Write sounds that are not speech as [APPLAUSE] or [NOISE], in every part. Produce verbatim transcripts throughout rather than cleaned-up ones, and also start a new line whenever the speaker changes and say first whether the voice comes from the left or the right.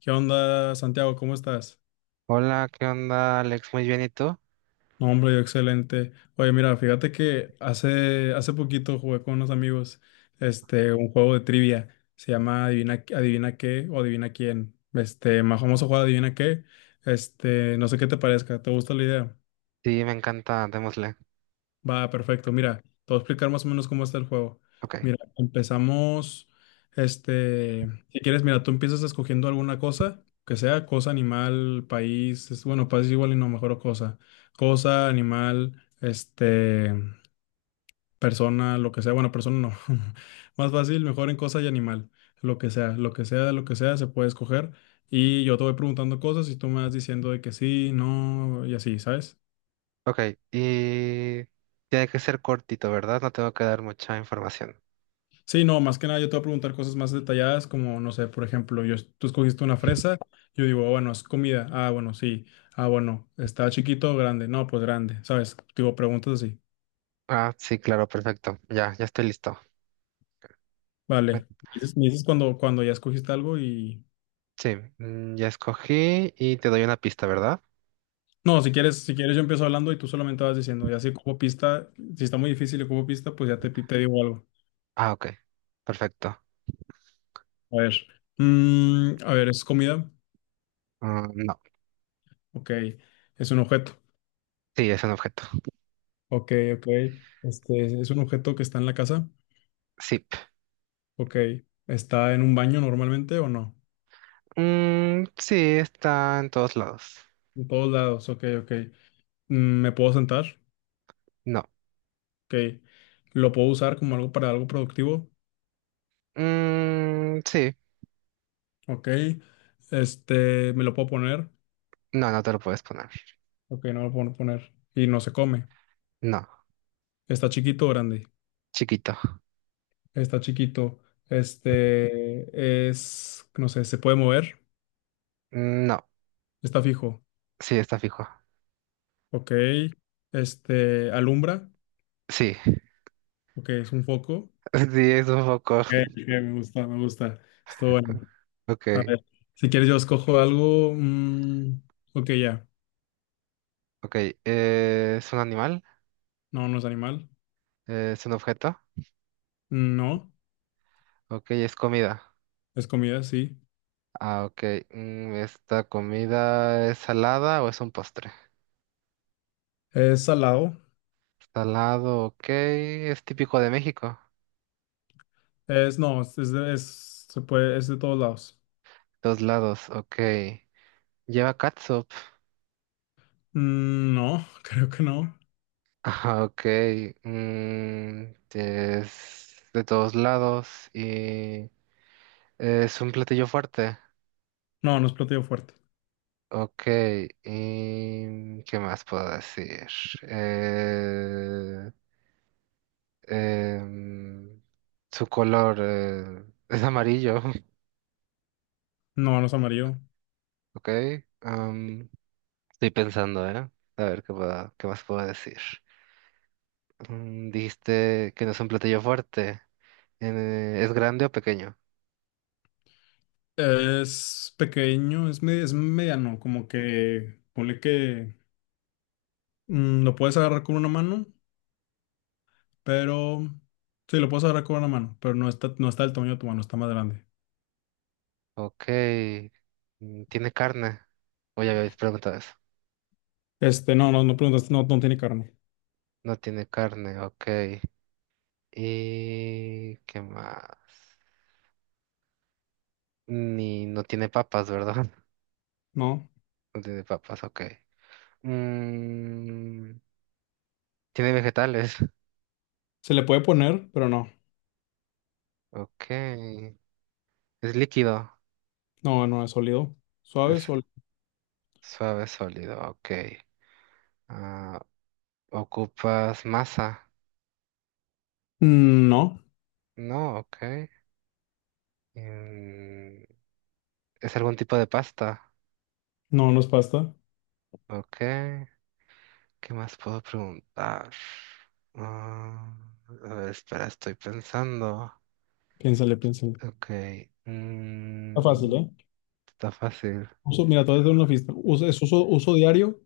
left: ¿Qué onda, Santiago? ¿Cómo estás?
right: Hola, ¿qué onda, Alex? Muy bien, ¿y tú?
left: No, hombre, yo excelente. Oye, mira, fíjate que hace, hace poquito jugué con unos amigos este, un juego de trivia. Se llama Adivina, Adivina qué o Adivina quién. Este, más famoso juego Adivina qué. Este, no sé qué te parezca. ¿Te gusta la idea?
right: Sí, me encanta, démosle.
left: Va, perfecto. Mira, te voy a explicar más o menos cómo está el juego.
right: Ok,
left: Mira, empezamos, este, si quieres, mira, tú empiezas escogiendo alguna cosa, que sea cosa, animal, país, es- bueno, país igual y no, mejor cosa. Cosa, animal, este, persona, lo que sea, bueno, persona no. [LAUGHS] Más fácil, mejor en cosa y animal, lo que sea, lo que sea, lo que sea, se puede escoger. Y yo te voy preguntando cosas y tú me vas diciendo de que sí, no, y así, ¿sabes?
right: ok, y tiene que ser cortito, ¿verdad? No tengo que dar mucha información.
left: Sí, no, más que nada yo te voy a preguntar cosas más detalladas, como, no sé, por ejemplo, yo, tú escogiste una fresa, yo digo, "Ah, bueno, es comida, ah, bueno, sí, ah, bueno, está chiquito o grande, no, pues grande, ¿sabes?" Digo, preguntas así,
right: Ah, sí, claro, perfecto. Ya, ya estoy listo.
left: vale,
right: Eh,
left: me dices, me dices cuando, cuando ya escogiste algo y...
right: Sí, mm, ya escogí y te doy una pista, ¿verdad?
left: No, si quieres, si quieres yo empiezo hablando y tú solamente vas diciendo, ya si ocupo pista, si está muy difícil y ocupo pista, pues ya te, pi- te digo algo.
right: Ah, ok, perfecto.
left: A ver, mm, a ver, ¿es comida?
right: Ah, no,
left: Ok, es un objeto,
right: sí, es un objeto.
left: ok, ok, este, ¿es un objeto que está en la casa?
right: Sí.
left: Ok, ¿está en un baño normalmente o no?
right: Mm, sí, está en todos lados.
left: En todos lados, ok, ok. Mm, ¿me puedo sentar?
right: No.
left: Ok. ¿Lo puedo usar como algo para algo productivo?
right: Mm, sí,
left: Ok. Este, ¿me lo puedo poner?
right: no, no te lo puedes poner.
left: Ok, no me lo puedo poner. Y no se come.
right: No,
left: ¿Está chiquito o grande?
right: chiquito.
left: Está chiquito. Este, es, no sé, ¿se puede mover?
right: No,
left: Está fijo.
right: sí, está fijo.
left: Ok. Este, ¿alumbra?
right: Sí.
left: Ok, es un foco.
right: [LAUGHS] Sí, es un poco.
left: Ok, ok, me gusta, me gusta. Estuvo bueno.
right: Ok,
left: A ver, si quieres yo escojo algo. Mm, ok, ya.
right: ok. eh, ¿es un animal?
left: No, no es animal.
right: Eh, ¿es un objeto?
left: No,
right: Ok, es comida.
left: es comida, sí.
right: Ah, ok. mm, ¿esta comida es salada o es un postre?
left: Es salado.
right: Salado, ok. Es típico de México.
left: Es, no, es, es de, es- Se puede, es de todos lados.
right: Dos lados, ok. Lleva catsup. [LAUGHS]
left: Mm, no, [LAUGHS] creo que no.
right: Ah, ok. mm, es de todos lados y es un platillo fuerte.
left: No, no es platillo fuerte.
right: Ok, ¿y qué más puedo decir? Eh, em, Su color eh, es amarillo.
left: No, no es amarillo.
right: [LAUGHS] Ok. am, estoy pensando, ¿eh? A ver qué puedo- qué más puedo decir. Mm, dijiste que no es un platillo fuerte. Eh, ¿es grande o pequeño?
left: Es pequeño, es, me- Es mediano, como que ponle que mm, lo puedes agarrar con una mano, pero sí, lo puedes agarrar con una mano, pero no está, no está del tamaño de tu mano, está más grande.
right: Ok. mm, ¿Tiene carne? O ya habéis preguntado eso.
left: Este, no, no, no preguntaste, no, no tiene carne.
right: No tiene carne, ok. ¿Y qué más? Ni no tiene papas, ¿verdad? [LAUGHS]
left: No,
right: No tiene papas, ok. Mm, tiene vegetales.
left: se le puede poner, pero no.
right: [LAUGHS] Ok. Es líquido,
left: No, no es sólido. Suave,
right: es
left: sólido.
right: suave, sólido, ok. Ah, ocupas masa,
left: No,
right: no, ok. Mm, es algún tipo de pasta,
left: no, no es pasta.
right: ok. ¿Qué más puedo preguntar? Ah, a ver, espera, estoy pensando.
left: Piénsale, piénsale.
right: Ok.
left: Está fácil,
right: mm,
left: ¿eh?
right: está fácil.
left: Uso, mira, todo es de una fiesta. Uso, es uso, uso diario.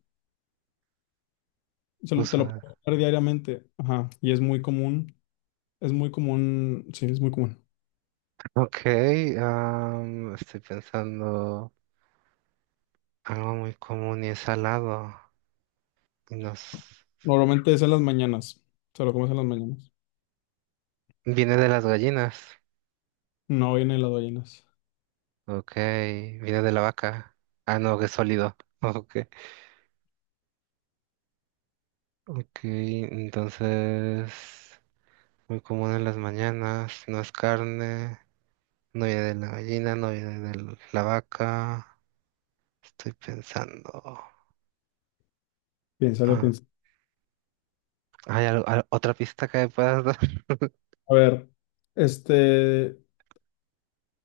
left: se lo- Te
right: Uso.
left: lo puedes usar diariamente. Ajá. Y es muy común. Es muy común. Sí, es muy común.
right: Ok, am, estoy pensando algo muy común y es salado. Y nos...
left: Normalmente es en las mañanas. Se lo comes en las mañanas.
right: Viene de las gallinas.
left: No viene en las ballenas.
right: Ok, viene de la vaca. Ah, no, que es sólido. [LAUGHS] Ok. Ok, entonces muy común en las mañanas, no es carne, no viene de la gallina, no viene de la vaca. Estoy pensando.
left: Piénsale,
right: Ah,
left: piénsale.
right: ¿hay algo- al- otra pista que me puedas dar? [LAUGHS]
left: A ver, este.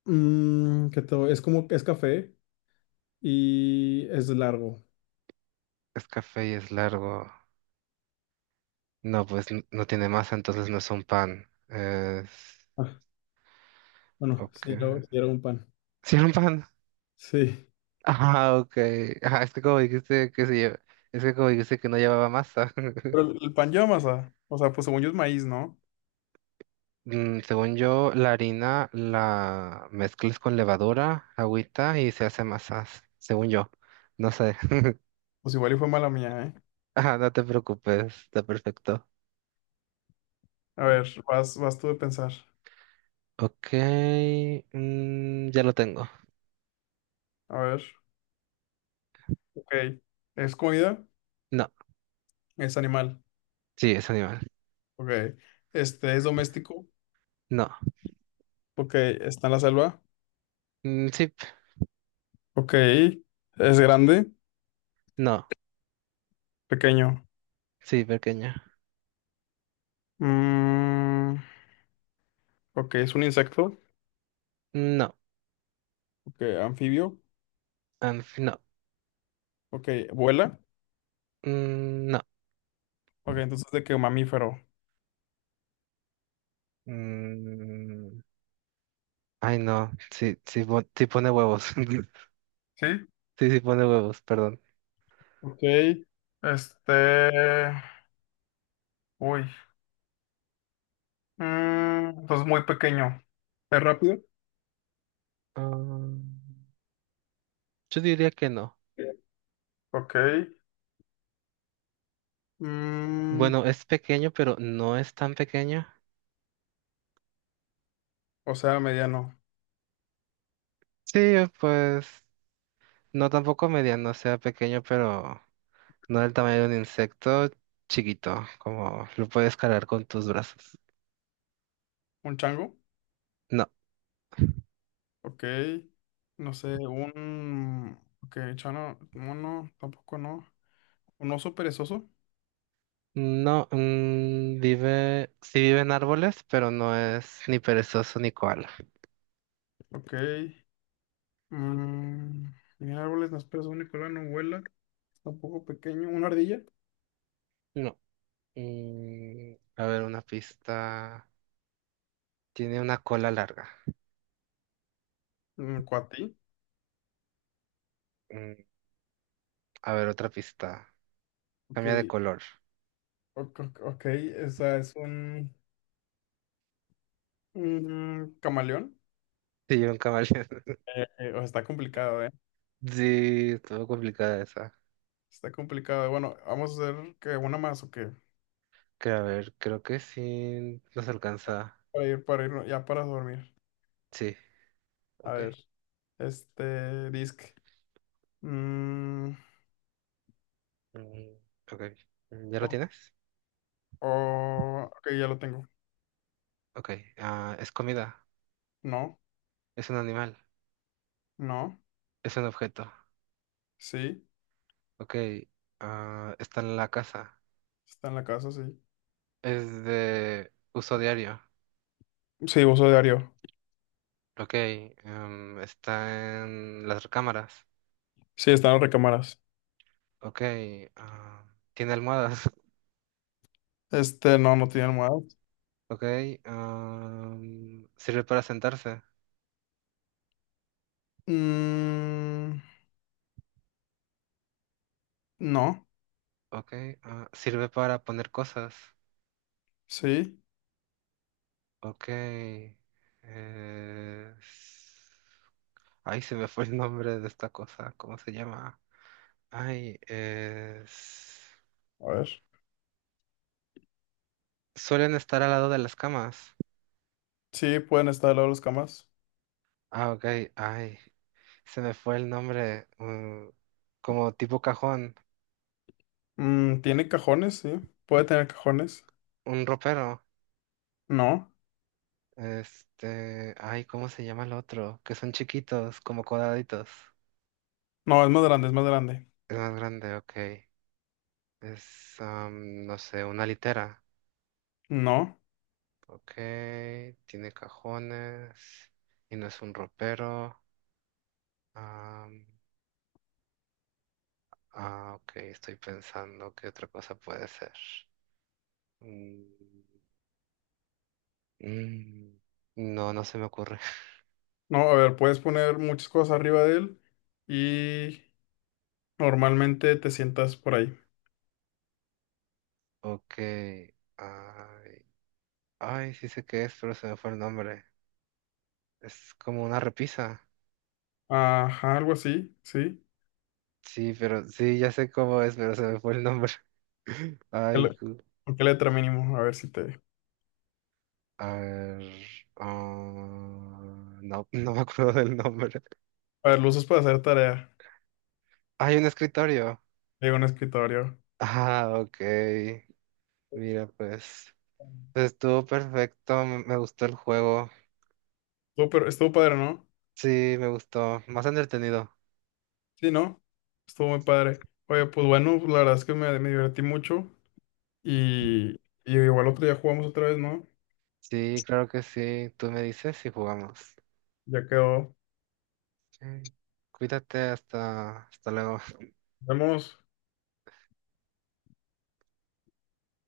left: Mm, ¿qué te voy- es como es café y es largo.
right: Es café y es largo. No, pues n- no tiene masa, entonces no es un pan. Es...
left: Ah, bueno,
right: Ok.
left: sí, luego sí era un pan.
right: Sí, es un pan. [LAUGHS]
left: Sí.
right: Ah, ok. Ah, es que como dijiste que se lle- es que como dijiste que no llevaba masa. [LAUGHS]
left: Pero el, el pan lleva masa. O sea, pues según yo es maíz, ¿no?
right: Mm, Según yo, la harina la mezclas con levadura, agüita y se hace masas. Según yo. No sé. [LAUGHS]
left: Pues igual y fue mala mía, ¿eh?
right: Ah, no te preocupes. Está perfecto.
left: A ver, vas, vas tú de pensar.
right: Ok. mm, ya lo tengo.
left: A ver, ok. ¿Es comida?
right: No.
left: ¿Es animal?
right: Sí, es animal.
left: Ok. Este, ¿es doméstico?
right: No.
left: Ok. ¿Está en la selva?
right: Mm, sí.
left: Ok. ¿Es grande?
right: No.
left: Pequeño.
right: Sí, pequeña.
left: Mm, ok, ¿es un insecto?
right: No.
left: Ok, anfibio.
right: Ah, no.
left: Ok, ¿vuela?
right: Mm, no.
left: Ok, entonces de qué mamífero.
right: Mm, ay, no. Sí, sí, pon- sí pone huevos. [LAUGHS]
left: Sí.
right: Sí, sí pone huevos, perdón.
left: Ok. Este... Uy. Mm, entonces muy pequeño. ¿Es rápido?
right: Ah, yo diría que no.
left: Ok. Mm,
right: Bueno, es pequeño, pero no es tan pequeño.
left: o sea, mediano.
right: Sí, pues no tampoco mediano, o sea pequeño, pero no del tamaño de un insecto chiquito, como lo puedes cargar con tus brazos.
left: ¿Un chango?
right: No,
left: Ok. No sé, un... Ok, chano, mono, tampoco no. ¿Un oso perezoso?
right: no, mm, vive, sí vive en árboles, pero no es ni perezoso ni koala.
left: Ok. Mm, mira, árboles, no esperas un Nicolás, no vuela. Tampoco pequeño. ¿Una ardilla?
right: No. Mm, a ver, una pista. Tiene una cola larga.
left: Mm, cuatí.
right: Mm, a ver, otra pista.
left: Ok.
right: Cambia de color. [LAUGHS]
left: Ok, ok, ok, o sea, es un... un camaleón.
right: Sí, un camaleón.
left: Eh, eh, o sea, está complicado, ¿eh?
right: [LAUGHS] Sí, estuvo complicada esa.
left: Está complicado. Bueno, vamos a hacer que una más o qué.
right: Creo, a ver, creo que sí nos alcanza.
left: Para ir, para ir, ya para dormir.
right: Sí,
left: A
right: ok.
left: ver, este, disc. Mm,
right: Mm, ok. Mm, ¿Ya lo
left: oh,
right: tienes?
left: oh, ok, ya lo tengo.
right: Ok. Ah, es comida.
left: No,
right: Es un animal.
left: no,
right: Es un objeto.
left: sí.
right: Ok. Ah, está en la casa.
left: Está en la casa, sí.
right: Es de uso diario.
left: Sí, uso diario.
right: Ok. em, está en las recámaras.
left: Sí, están las recámaras.
right: Ok, ah, tiene almohadas. [LAUGHS]
left: Este, no, no tiene almohadas.
right: Ok, ah, sirve para sentarse.
left: Mm, no,
right: Ok, ah, sirve para poner cosas.
left: sí.
right: Ok, eh, s- ay, se me fue el nombre de esta cosa. ¿Cómo se llama? Ay, es-
left: A ver.
right: suelen estar al lado de las camas.
left: Sí, pueden estar al lado de las camas.
right: Ah, ok, ay, se me fue el nombre. Mm, como tipo cajón,
left: Mm, tiene cajones, sí. Puede tener cajones.
right: un ropero.
left: No,
right: Este, ay, ¿cómo se llama el otro? Que son chiquitos, como cuadraditos.
left: no, es más grande, es más grande.
right: Es más grande, ok. Es, am, no sé, una litera.
left: No.
right: Ok, tiene cajones y no es un ropero. Am, ah, ok, estoy pensando qué otra cosa puede ser. Mm, mm, no, no se me ocurre. [LAUGHS]
left: No, a ver, puedes poner muchas cosas arriba de él y normalmente te sientas por ahí.
right: Ok, ay, ay, sí sé qué es, pero se me fue el nombre. Es como una repisa.
left: Ajá, algo así, sí.
right: Sí, pero sí, ya sé cómo es, pero se me fue el nombre. [LAUGHS]
left: ¿Qué
right: Ay,
left: le-
right: cu-
left: ¿Con qué letra mínimo? A ver si te...
right: a ver, ah, no, no me acuerdo del nombre.
left: A ver, lo usas para hacer tarea
right: Hay un escritorio.
left: de un escritorio.
right: Ah, ok. Mira, pues, pues estuvo perfecto. Me, me gustó el juego.
left: Estuvo, per- estuvo padre, ¿no?
right: Sí, me gustó. Más entretenido.
left: Sí, ¿no? Estuvo muy padre. Oye, pues bueno, la verdad es que me, me divertí mucho y, y igual otro día jugamos otra vez, ¿no?
right: Sí, claro que sí. Tú me dices si jugamos.
left: Ya quedó.
right: Sí. Cuídate, hasta, hasta luego.
left: Nos vemos.